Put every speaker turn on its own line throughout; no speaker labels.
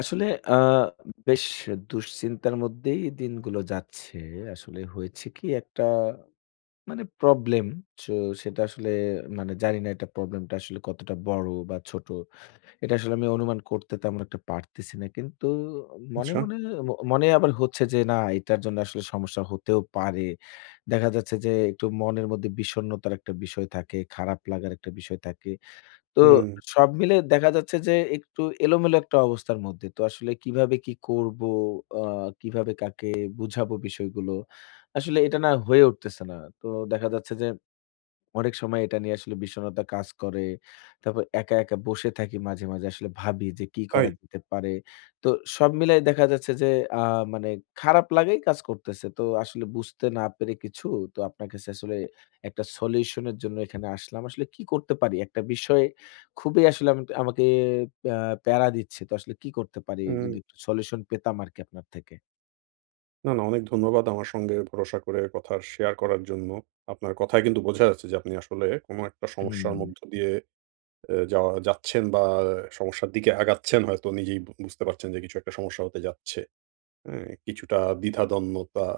আসলে আ বেশ দুশ্চিন্তার মধ্যেই দিনগুলো যাচ্ছে। আসলে হয়েছে কি, একটা মানে প্রবলেম, সো সেটা আসলে মানে জানি না এটা, প্রবলেমটা আসলে কতটা বড় বা ছোট। এটা আসলে আমি অনুমান করতে তেমন একটা পারতেছি না। কিন্তু মনে,
আচ্ছা।
মনে মনে আবার হচ্ছে যে না, এটার জন্য আসলে সমস্যা হতেও পারে। দেখা যাচ্ছে যে একটু মনের মধ্যে বিষণ্ণতার একটা বিষয় থাকে, খারাপ লাগার একটা বিষয় থাকে। তো
হুম,
সব মিলে দেখা যাচ্ছে যে একটু এলোমেলো একটা অবস্থার মধ্যে। তো আসলে কিভাবে কি করব? আ কিভাবে কাকে বুঝাবো বিষয়গুলো? আসলে এটা না হয়ে উঠতেছে না। তো দেখা যাচ্ছে যে অনেক সময় এটা নিয়ে আসলে বিষণ্ণতা কাজ করে। তারপর একা, একা বসে থাকি, মাঝে, মাঝে আসলে ভাবি যে কি
তাই?
করা যেতে পারে। তো সব মিলাই দেখা যাচ্ছে যে আ মানে খারাপ লাগাই কাজ করতেছে। তো আসলে বুঝতে না পেরে কিছু, তো আপনার কাছে আসলে একটা সলিউশন এর জন্য এখানে আসলাম। আসলে কি করতে পারি? একটা বিষয়ে খুবই আসলে আমাকে প্যা প্যারা দিচ্ছে। তো আসলে কি করতে পারি?
হুম।
যদি একটু সলিউশন পেতাম আরকি আপনার থেকে।
না, না, অনেক ধন্যবাদ আমার সঙ্গে ভরসা করে কথা শেয়ার করার জন্য। আপনার কথায় কিন্তু বোঝা যাচ্ছে যে আপনি আসলে কোন একটা
হুম,
সমস্যার মধ্য দিয়ে এ যাওয়া যাচ্ছেন, বা সমস্যার দিকে আগাচ্ছেন, হয়তো নিজেই বুঝতে পারছেন যে কিছু একটা সমস্যা হতে যাচ্ছে। হ্যাঁ? কিছুটা দ্বিধাদ্বন্দ্বতা,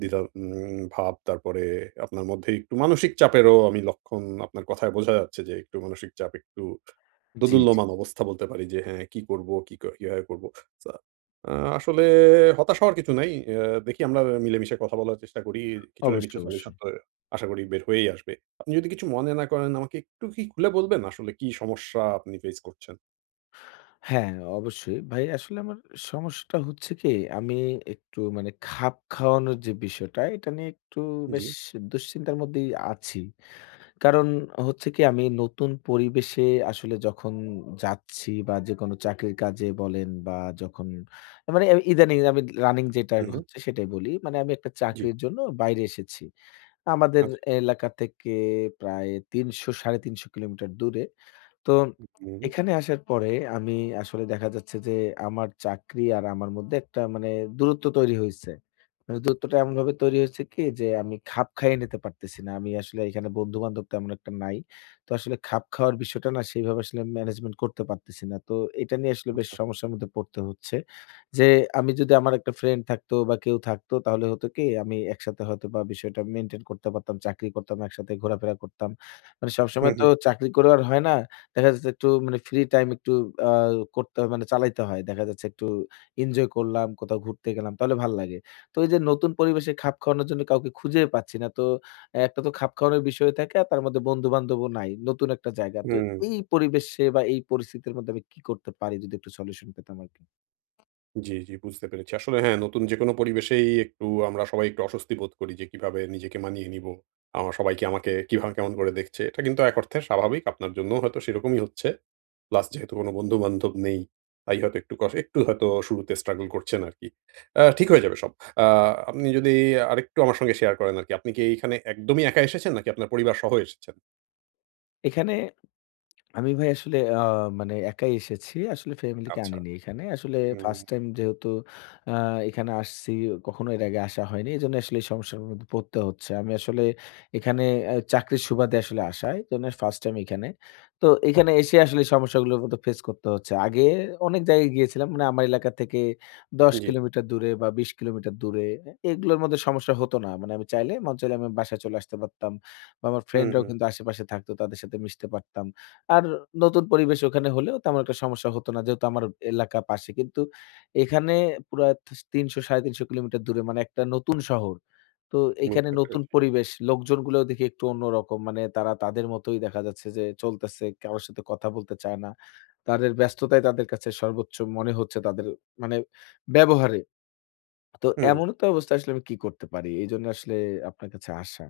দ্বিধা ভাব, তারপরে আপনার মধ্যে একটু মানসিক চাপেরও আমি লক্ষণ আপনার কথায় বোঝা যাচ্ছে যে একটু মানসিক চাপ, একটু
জি, জি।
দোদুল্যমান অবস্থা বলতে পারি যে হ্যাঁ, কি করব, কি কিভাবে করব। সা আ আসলে হতাশ হওয়ার কিছু নাই। আ দেখি আমরা মিলেমিশে কথা বলার চেষ্টা করি। কিছু না
অবশ্যই,
কিছু সলিউশন
অবশ্যই।
তো আশা করি বের হয়েই আসবে। আপনি যদি কিছু মনে না করেন, আমাকে একটু কি খুলে বলবেন আসলে কি সমস্যা আপনি ফেস করছেন?
হ্যাঁ, অবশ্যই। ভাই আসলে আমার সমস্যাটা হচ্ছে কি, আমি একটু মানে খাপ খাওয়ানোর যে বিষয়টা, এটা নিয়ে একটু
জি।
বেশ দুশ্চিন্তার মধ্যেই আছি। কারণ হচ্ছে কি, আমি নতুন পরিবেশে আসলে যখন যাচ্ছি বা যেকোনো চাকরির কাজে বলেন বা যখন মানে ইদানিং আমি রানিং যেটা
হু, হু।
হচ্ছে সেটাই বলি। মানে আমি একটা
জি।
চাকরির জন্য বাইরে এসেছি। আমাদের
আচ্ছা।
এলাকা থেকে প্রায় ৩০০, ৩৫০ কিলোমিটার দূরে। তো
হুম,
এখানে আসার পরে আমি আসলে দেখা যাচ্ছে যে আমার চাকরি আর আমার মধ্যে একটা মানে দূরত্ব তৈরি হইছে। মানে দূরত্বটা এমনভাবে তৈরি হয়েছে কি যে আমি খাপ খাইয়ে নিতে পারতেছি না। আমি আসলে এখানে বন্ধু-বান্ধব তেমন একটা নাই। তো আসলে খাপ খাওয়ার বিষয়টা না সেইভাবে আসলে ম্যানেজমেন্ট করতে পারতেছি না। তো এটা নিয়ে আসলে বেশ
আচ্ছা।
সমস্যার মধ্যে পড়তে হচ্ছে। যে আমি যদি আমার একটা ফ্রেন্ড থাকতো বা কেউ থাকতো, তাহলে হতো কি আমি একসাথে হয়তোবা বিষয়টা মেইনটেইন করতে পারতাম। চাকরি করতাম, একসাথে ঘোরাফেরা করতাম। মানে
হু,
সবসময়
হু।
তো চাকরি করেও আর হয় না। দেখা যাচ্ছে একটু মানে ফ্রি টাইম একটু আ করতে হয়, মানে চালাইতে হয়। দেখা যাচ্ছে একটু এনজয় করলাম, কোথাও ঘুরতে গেলাম তাহলে ভাল লাগে। তো এই যে নতুন পরিবেশে খাপ খাওয়ানোর জন্য কাউকে খুঁজে পাচ্ছি না। তো একটা তো খাপ খাওয়ানোর বিষয় থাকে আর তার মধ্যে বন্ধু-বান্ধবও নাই। নতুন একটা জায়গা। তো
হুম।
এই পরিবেশে বা এই পরিস্থিতির মধ্যে আমি কি করতে পারি যদি একটু সলিউশন পেতাম আরকি।
জি, জি, বুঝতে পেরেছি। আসলে হ্যাঁ, নতুন যেকোনো পরিবেশেই একটু আমরা সবাই একটু অস্বস্তি বোধ করি যে কিভাবে নিজেকে মানিয়ে নিব। আমা সবাই কি আমাকে কিভাবে কেমন করে দেখছে। এটা কিন্তু এক অর্থে স্বাভাবিক। আপনার জন্যও হয়তো সেরকমই হচ্ছে। প্লাস যেহেতু কোনো বন্ধু-বান্ধব নেই, তাই হয়তো একটু একটু হয়তো শুরুতে স্ট্রাগল করছেন আরকি। ঠিক হয়ে যাবে সব। আ আপনি যদি আরেকটু আমার সঙ্গে শেয়ার করেন আরকি। আপনি কি এইখানে একদমই একা এসেছেন, নাকি আপনার পরিবার সহ এসেছেন?
এখানে আমি ভাই আসলে মানে একাই এসেছি। আসলে ফ্যামিলিকে
আচ্ছা।
আনিনি এখানে। আসলে
হুম,
ফার্স্ট টাইম যেহেতু আ এখানে আসছি, কখনো এর আগে আসা হয়নি। এজন্য আসলে এই সমস্যার মধ্যে পড়তে হচ্ছে। আমি আসলে এখানে চাকরির সুবাদে আসলে আসা। এজন্য ফার্স্ট টাইম এখানে। তো এখানে এসে আসলে এই সমস্যাগুলোর মধ্যে ফেস করতে হচ্ছে। আগে অনেক জায়গায় গিয়েছিলাম। মানে আমার এলাকা থেকে ১০
জি।
কিলোমিটার দূরে বা ২০ কিলোমিটার দূরে। এগুলোর মধ্যে সমস্যা হতো না। মানে আমি চাইলে, মন চাইলে আমি বাসায় চলে আসতে পারতাম। বা আমার
হুম,
ফ্রেন্ডরাও
হুম।
কিন্তু আশেপাশে থাকতো। তাদের সাথে মিশতে পারতাম। আর নতুন পরিবেশ ওখানে হলেও তেমন একটা সমস্যা হতো না। যেহেতু আমার এলাকা পাশে। কিন্তু এখানে পুরা থিস ৩০০, ৩৫০ কিলোমিটার দূরে, মানে একটা নতুন শহর। তো এইখানে
বুঝতে
নতুন
পেরেছি।
পরিবেশ। লোকজনগুলোও দেখি একটু অন্যরকম। মানে তারা তাদের মতোই দেখা যাচ্ছে যে চলতেছে। কারো সাথে কথা বলতে চায় না। তাদের ব্যস্ততাই তাদের কাছে সর্বোচ্চ মনে হচ্ছে তাদের মানে ব্যবহারে। তো
হুম।
এমন তো অবস্থায় আসলে আমি কি করতে পারি? এইজন্য আসলে আপনার কাছে আসা।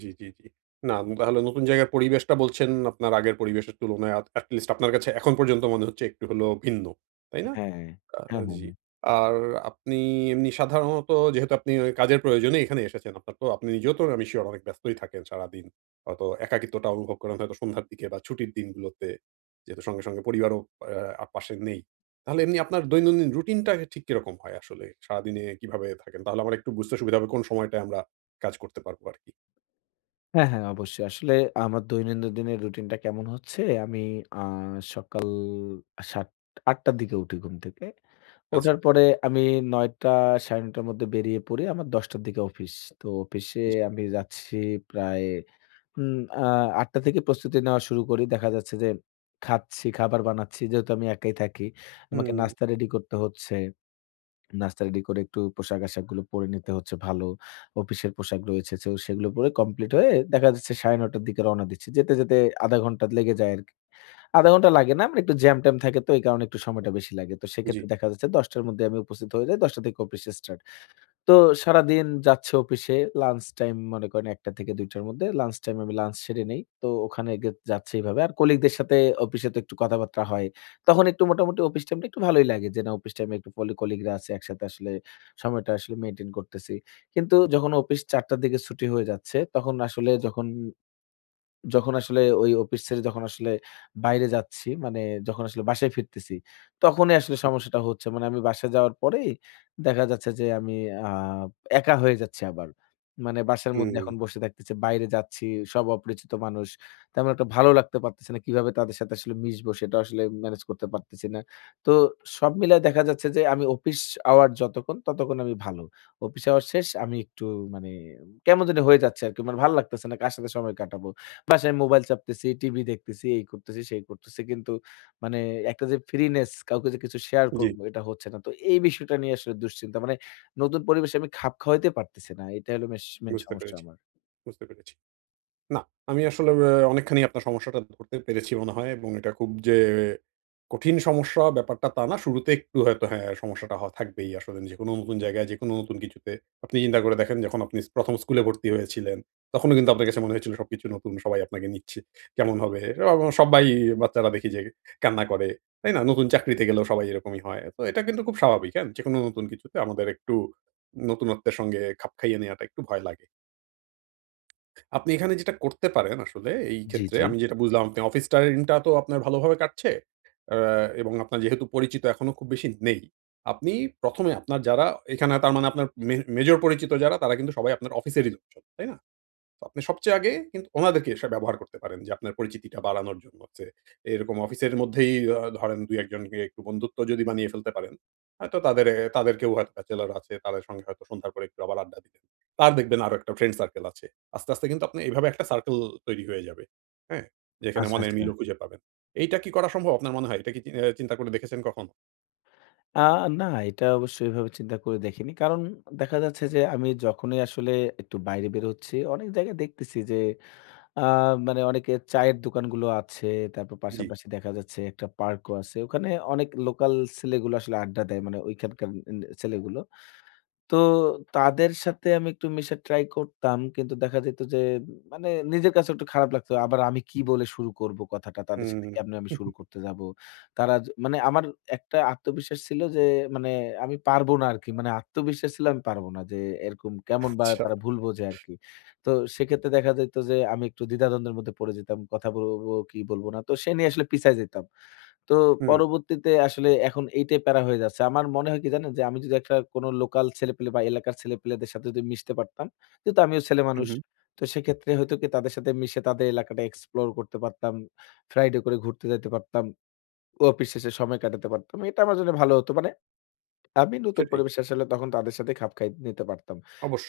জি, জি, জি। না, তাহলে নতুন জায়গার পরিবেশটা বলছেন আপনার আগের পরিবেশের তুলনায়, at least আপনার কাছে এখন পর্যন্ত মনে হচ্ছে একটু হলেও ভিন্ন। তাই না?
হ্যাঁ,
আ
হ্যাঁ, হ্যাঁ,
জি।
হ্যাঁ।
আর আপনি এমনি সাধারণত, যেহেতু আপনি ওই কাজের প্রয়োজনে এখানে এসেছেন, আপনার তো আপনি নিজেও তো আমি সিউর অনেক ব্যস্তই থাকেন সারাদিন। হয়তো একাকিত্বটা অনুভব করেন হয়তো সন্ধ্যার দিকে বা ছুটির দিনগুলোতে। যেহেতু সঙ্গে, সঙ্গে পরিবারও পাশে নেই। তাহলে এমনি আপনার দৈনন্দিন রুটিনটা ঠিক কিরকম হয় আসলে? সারাদিনে কিভাবে থাকেন? তাহলে আমার একটু বুঝতে সুবিধা হবে কোন সময়টায় আমরা কাজ করতে পারবো আরকি।
হ্যাঁ, হ্যাঁ, অবশ্যই। আসলে আমার দৈনন্দিন দিনের রুটিনটা কেমন হচ্ছে, আমি আ সকাল ৭ ৮টার দিকে উঠি ঘুম থেকে।
আচ্ছা।
ওঠার পরে আমি ৯ঃ০০ ৯ঃ৩০ র মধ্যে বেরিয়ে পড়ি। আমার ১০ঃ০০ র দিকে অফিস। তো অফিসে
জি।
আমি যাচ্ছি প্রায় উম আ ৮ঃ০০ থেকে প্রস্তুতি নেওয়া শুরু করি। দেখা যাচ্ছে যে খাচ্ছি, খাবার বানাচ্ছি। যেহেতু আমি একাই থাকি, আমাকে
হুম,
নাস্তা রেডি করতে হচ্ছে। নাস্তা রেডি করে একটু পোশাক-আশাকগুলো পরে নিতে হচ্ছে ভালো। অফিসের পোশাক রয়েছে, সো সেগুলো পরে কমপ্লিট হয়ে দেখা যাচ্ছে ৯:৩০ র দিকে রওনা দিচ্ছি। যেতে, যেতে ০.৫ ঘন্টা লেগে যায় আরকি। ০.৫ ঘন্টা লাগে না। মানে একটু জ্যাম-ট্যাম থাকে, তো এই কারণে একটু সময়টা বেশি লাগে। তো
জি,
সেক্ষেত্রে দেখা যাচ্ছে ১০ টার মধ্যে আমি উপস্থিত হয়ে যাই। ১০ টা থেকে অফিস স্টার্ট। তো সারাদিন যাচ্ছে অফিসে। লাঞ্চ টাইম মনে করেন ১ঃ০০ থেকে ২ঃ০০ র মধ্যে লাঞ্চ টাইম, আমি লাঞ্চ সেরে নেই। তো ওখানে গে যাচ্ছে এভাবে। আর কলিগদের সাথে অফিসে তো একটু কথাবার্তা হয়। তখন একটু মোটামুটি অফিস টাইমটা একটু ভালোই লাগে যে, না, অফিস টাইমে একটু কলিগরা আছে একসাথে, আসলে সময়টা আসলে মেইনটেইন করতেছি। কিন্তু যখন অফিস ৪ঃ০০ র দিকে ছুটি হয়ে যাচ্ছে, তখন আসলে যখন যখন আসলে ওই অফিস ছেড়ে যখন আসলে বাইরে যাচ্ছি, মানে যখন আসলে বাসায় ফিরতেছি, তখনই আসলে
জি।
সমস্যাটা হচ্ছে। মানে আমি বাসায় যাওয়ার পরেই দেখা যাচ্ছে যে আমি আ একা হয়ে যাচ্ছি আবার। মানে বাসার মধ্যে
হুম,
এখন বসে থাকতেছি, বাইরে যাচ্ছি, সব অপরিচিত মানুষ। তেমন একটা ভালো লাগতে পারতেছে না। কিভাবে তাদের সাথে আসলে মিশবো সেটা আসলে ম্যানেজ করতে পারতেছি না। তো সব মিলায় দেখা যাচ্ছে যে আমি অফিস আওয়ার যতক্ষণ, ততক্ষণ আমি ভালো। অফিস আওয়ার শেষ আমি একটু মানে কেমন জানি হয়ে যাচ্ছে আরকি। মানে ভালো লাগতেছে না, কার সাথে সময় কাটাবো। বাসায় মোবাইল চাপতেছি, টিভি দেখতেছি, এই করতেছি, সেই করতেছি। কিন্তু মানে একটা যে ফ্রিনেস, কাউকে যে কিছু শেয়ার
জি।
করব, এটা হচ্ছে না। তো এই বিষয়টা নিয়ে আসলে দুশ্চিন্তা। মানে নতুন পরিবেশে আমি খাপ খাওয়াইতে পারতেছি না। এটা হলো মেইন
বুঝতে
সমস্যা
পেরেছি,
আমার।
বুঝতে পেরেছি। না, আমি আসলে অনেকখানি আপনার সমস্যাটা ধরতে পেরেছি মনে হয়, এবং এটা খুব যে কঠিন সমস্যা ব্যাপারটা তা না। শুরুতে একটু হয়তো হ্যাঁ, সমস্যাটা থাকবেই আসলে। যেকোনো নতুন জায়গায়, যেকোনো নতুন কিছুতে আপনি চিন্তা করে দেখেন, যখন আপনি ১ম স্কুলে ভর্তি হয়েছিলেন, তখনও কিন্তু আপনার কাছে মনে হয়েছিল সবকিছু নতুন, সবাই আপনাকে নিচ্ছে। কেমন হবে? এবং সবাই, বাচ্চারা দেখি যে কান্না করে, তাই না? নতুন চাকরিতে গেলেও সবাই এরকমই হয়। তো এটা কিন্তু খুব স্বাভাবিক, হ্যাঁ? যেকোনো নতুন কিছুতে আমাদের একটু নতুনত্বের সঙ্গে খাপ খাইয়ে নেওয়াটা একটু ভয় লাগে। আপনি এখানে যেটা করতে পারেন আসলে এই
জি,
ক্ষেত্রে,
জি।
আমি যেটা বুঝলাম আপনি অফিস টাইমটা তো আপনার ভালোভাবে কাটছে। আ এবং আপনার যেহেতু পরিচিত এখনো খুব বেশি নেই। আপনি ১ম এ আপনার যারা এখানে, তার মানে আপনার মেজর পরিচিত যারা তারা কিন্তু সবাই আপনার অফিসেরই লোকজন, তাই না? তো আপনি সবচেয়ে আগে কিন্তু ওনাদেরকে ব্যবহার করতে পারেন, যে আপনার পরিচিতিটা বাড়ানোর জন্য, যে এরকম অফিসের মধ্যেই ধরেন ২-১ জনকে একটু বন্ধুত্ব যদি বানিয়ে ফেলতে পারেন, হয়তো তাদেরকেও হয়তো ব্যাচেলর আছে, তাদের সঙ্গে হয়তো সন্ধ্যার পরে একটু আবার আড্ডা দিলেন। তার দেখবেন আরো একটা ফ্রেন্ড সার্কেল আছে। আস্তে, আস্তে কিন্তু আপনি এভাবে একটা সার্কেল তৈরি হয়ে যাবে। হ্যাঁ? যেখানে
আচ্ছা,
মনের
আচ্ছা।
মিলও খুঁজে পাবেন। এইটা কি করা সম্ভব আপনার মনে হয়? এটা কি চি আ চিন্তা করে দেখেছেন কখনো?
আ না, এটা অবশ্যই এভাবে চিন্তা করে দেখিনি। কারণ দেখা যাচ্ছে যে আমি যখনই আসলে একটু বাইরে বের হচ্ছি, অনেক জায়গায় দেখতেছি যে আ মানে অনেকে চায়ের দোকানগুলো আছে। তারপর
জি।
পাশাপাশি দেখা যাচ্ছে একটা পার্কও আছে। ওখানে অনেক লোকাল ছেলেগুলো আসলে আড্ডা দেয়। মানে ওইখানকার ছেলেগুলো। তো তাদের সাথে আমি একটু মেশার ট্রাই করতাম। কিন্তু দেখা যেত যে মানে নিজের কাছে একটু খারাপ লাগতো। আবার আমি কি বলে শুরু করব কথাটা? তাদের
হুম।
সাথে কেমনে আমি শুরু করতে যাব? তারা য মানে আমার একটা আত্মবিশ্বাস ছিল যে মানে আমি পারবো না আরকি। মানে আত্মবিশ্বাস ছিল আমি পারব না। যে এরকম কেমন বা
আচ্ছা।
তারা ভুল বোঝে আরকি। তো সেক্ষেত্রে দেখা যেত যে আমি একটু দ্বিধাদ্বন্দ্বের মধ্যে পড়ে যেতাম। কথা বলব কি বলব না? তো সে নিয়ে আসলে পিছায় যেতাম। তো
হুম,
পরবর্তীতে আসলে এখন এইটাই প্যারা হয়ে যাচ্ছে। আমার মনে হয় কি জানেন? যে আমি যদি একটা কোনো লোকাল ছেলেপেলে বা এলাকার ছেলেপেলেদের সাথে যদি মিশতে পারতাম, যেহেতু আমিও
হু,
ছেলেমানুষ।
হু।
তো সেক্ষেত্রে হয়তো কি তাদের সাথে মিশে তাদের এলাকাটা এক্সপ্লোর করতে পারতাম। ফ্রাইডে করে ঘুরতে যাইতে পারতাম। অফিস শেষে সময় কাটাতে পারতাম। এটা আমার জন্য ভালো হতো। মানে আমি নতুন
সেটাই।
পরিবেশে আসলে তখন তাদের সাথে খাপ খাইয়ে নিতে পারতাম।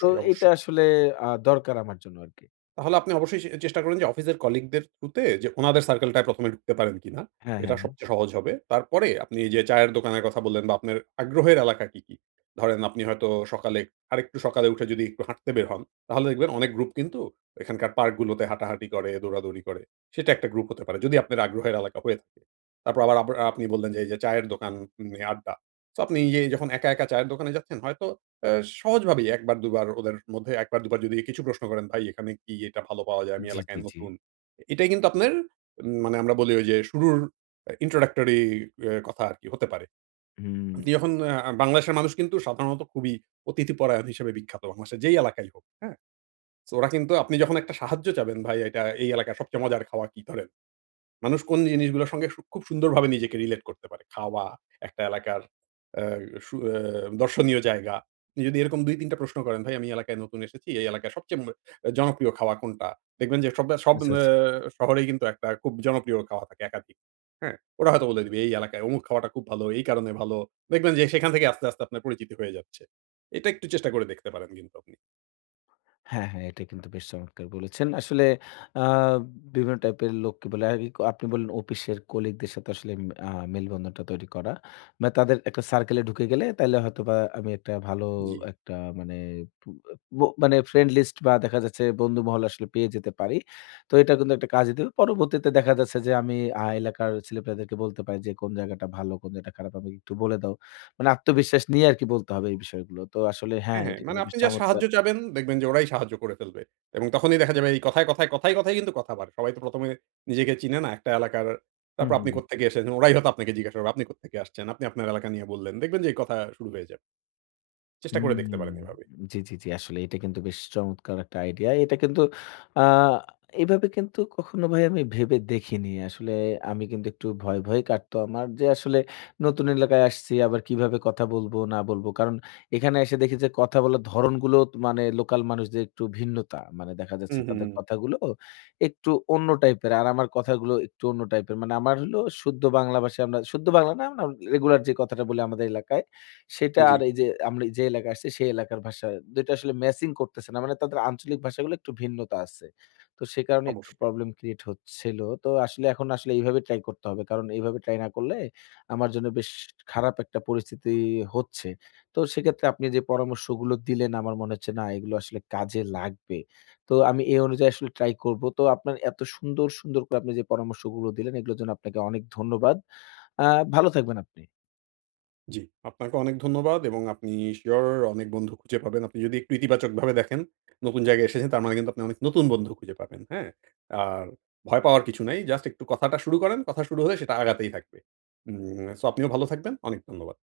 তো এটা
অবশ্যই।
আসলে দরকার আমার জন্য আরকি।
তাহলে আপনি অবশ্যই চেষ্টা করুন যে অফিসের কলিগদের থ্রুতে যে উনাদের সার্কেলটায় ১ম এ ঢুকতে পারেন কিনা?
হ্যাঁ,
এটা
হ্যাঁ, হ্যাঁ।
সবচেয়ে সহজ হবে। তারপরে আপনি এই যে চায়ের দোকানের কথা বললেন, বা আপনার আগ্রহের এলাকা কি, কি? ধরেন আপনি হয়তো সকালে, আরেকটু সকালে উঠে যদি একটু হাঁটতে বের হন, তাহলে দেখবেন অনেক গ্রুপ কিন্তু এখানকার পার্কগুলোতে হাঁটাহাঁটি করে, দৌড়াদৌড়ি করে। সেটা একটা গ্রুপ হতে পারে, যদি আপনার আগ্রহের এলাকা হয়ে থাকে। তারপর আবার আবার আপনি বললেন যে এই যে চায়ের দোকান নিয়ে আড্ডা। সো আপনি এই যে যখন একা, একা চায়ের দোকানে যাচ্ছেন হয়তো, অ্যা সহজভাবেই ১ বার ২ বার, ওদের মধ্যে ১ বার ২ বার যদি কিছু প্রশ্ন করেন, "ভাই, এখানে কি এটা ভালো পাওয়া যায়? আমি
জি,
এলাকায়
জি, জি।
নতুন।" এটাই কিন্তু আপনার মানে আমরা বলি ওই যে শুরুর introductory কথা আরকি হতে পারে।
হুম।
আপনি যখন বাংলাদেশের মানুষ কিন্তু সাধারণত খুবই অতিথিপরায়ণ হিসেবে বিখ্যাত, বাংলাদেশের যেই এলাকায় হোক, হ্যাঁ? সো ওরা কিন্তু আপনি যখন একটা সাহায্য চাবেন, "ভাই, এটা এই এলাকার সবচেয়ে মজার খাওয়া কি?" ধরেন মানুষ কোন জিনিসগুলোর সঙ্গে খুব সুন্দরভাবে নিজেকে রিলেট করতে পারে। খাওয়া, একটা এলাকার আ সু আ দর্শনীয় জায়গা। আপনি যদি এরকম ২-৩ টা প্রশ্ন করেন, "ভাই, আমি এই এলাকায় নতুন এসেছি। এই এলাকায় সবচেয়ে জনপ্রিয় খাওয়া কোনটা?" দেখবেন যে সব সব
আচ্ছা, আচ্ছা।
শহরেই কিন্তু একটা খুব জনপ্রিয় খাওয়া থাকে একাধিক। হ্যাঁ? ওরা হয়তো বলে দিবে, "এই এলাকায় অমুক খাওয়াটা খুব ভালো, এই কারণে ভালো।" দেখবেন যে সেখান থেকে আস্তে, আস্তে আপনার পরিচিতি হয়ে যাচ্ছে। এটা একটু চেষ্টা করে দেখতে পারেন কিন্তু আপনি।
হ্যাঁ, হ্যাঁ, এটা কিন্তু বেশ চমৎকার বলেছেন। আসলে আ বিভিন্ন টাইপের লোককে বলে আরকি, আপনি বললেন অফিসের কলিগদের সাথে আসলে মেলবন্ধনটা তৈরি করা। মানে তাদের একটা সার্কেল এ ঢুকে গেলে তাইলে হয়তোবা আমি একটা ভালো
জি।
একটা মানে পু ব মানে ফ্রেন্ড লিস্ট বা দেখা যাচ্ছে বন্ধু মহল আসলে পেয়ে যেতে পারি। তো এটা কিন্তু একটা কাজে দেবে। পরবর্তীতে দেখা যাচ্ছে যে আমি এলাকার ছেলেপেলাদেরকে বলতে পারি যে, "কোন জায়গাটা ভালো, কোন জায়গাটা খারাপ, আমাকে একটু বলে দাও।" মানে আত্মবিশ্বাস নিয়ে আরকি বলতে হবে এই বিষয়গুলো। তো আসলে হ্যাঁ,
হ্যাঁ, হ্যাঁ।
এটা
মানে
কিন্তু বেশ
আপনি যা সাহায্য
চমৎকার।
চাবেন দেখবেন যে ওরাই সাহায্য করে ফেলবে। এবং তখনই দেখা যাবে এই কথায়, কথায়, কথায়, কথায় কিন্তু কথা বাড়ে। সবাই তো ১ম এ নিজেকে চিনে না একটা এলাকার।
হুম,
তারপর
হুম,
আপনি
হুম।
কোত্থেকে এসেছেন, ওরাই হয়তো আপনাকে জিজ্ঞাসা করবে আপনি কোত্থেকে আসছেন? আপনি আপনার এলাকা নিয়ে বললেন। দেখবেন যে এই কথা শুরু হয়ে যাবে। চেষ্টা করে দেখতে পারেন
হুম।
এভাবে।
জি, জি, জি। আসলে এটা কিন্তু বেশ চমৎকার একটা আইডিয়া। এটা কিন্তু আ এভাবে কিন্তু কখনো ভাই আমি ভেবে দেখিনি। আসলে আমি কিন্তু একটু ভয়, ভয় কাটতো আমার যে আসলে নতুন এলাকায় আসছি, আবার কিভাবে কথা বলবো না বলবো। কারণ এখানে এসে দেখি যে কথা বলার ধরনগুলো তো মানে লোকাল মানুষদের একটু ভিন্নতা। মানে দেখা
হুম,
যাচ্ছে
হুম,
তাদের
হুম।
কথাগুলো একটু অন্য টাইপের। আর আমার কথাগুলো একটু অন্য টাইপের। মানে আমার হলো শুদ্ধ বাংলা ভাষায়, আমরা শুদ্ধ বাংলা না, আমরা রেগুলার যে কথাটা বলি আমাদের এলাকায় সেটা
জি,
আর এই যে আমরা যে এলাকায় আসছি সেই এলাকার ভাষা, ২ টা আসলে ম্যাচিং করতেছে না। মানে তাদের আঞ্চলিক ভাষাগুলো একটু ভিন্নতা আছে। তো সে কারণে একটু
অবশ্যই।
প্রবলেম ক্রিয়েট হচ্ছিল। তো আসলে এখন আসলে এইভাবে ট্রাই করতে হবে। কারণ এইভাবে ট্রাই না করলে আমার জন্য বেশ খারাপ একটা পরিস্থিতি হচ্ছে। তো সেক্ষেত্রে আপনি যে পরামর্শগুলো দিলেন আমার মনে হচ্ছে না, এগুলো আসলে কাজে লাগবে। তো আমি এই অনুযায়ী আসলে ট্রাই করব। তো আপনার এত সুন্দর, সুন্দর করে আপনি যে পরামর্শগুলো দিলেন এগুলোর জন্য আপনাকে অনেক ধন্যবাদ। আ ভালো থাকবেন আপনি।
জি, আপনাকে অনেক ধন্যবাদ, এবং আপনি সিউর অনেক বন্ধু খুঁজে পাবেন। আপনি যদি একটু ইতিবাচকভাবে দেখেন, নতুন জায়গায় এসেছেন তার মানে কিন্তু আপনি অনেক নতুন বন্ধু খুঁজে পাবেন। হ্যাঁ? আর ভয় পাওয়ার কিছু নাই। জাস্ট একটু কথাটা শুরু করেন। কথা শুরু হলে সেটা আগাতেই থাকবে। সো আপনিও ভালো থাকবেন। অনেক ধন্যবাদ।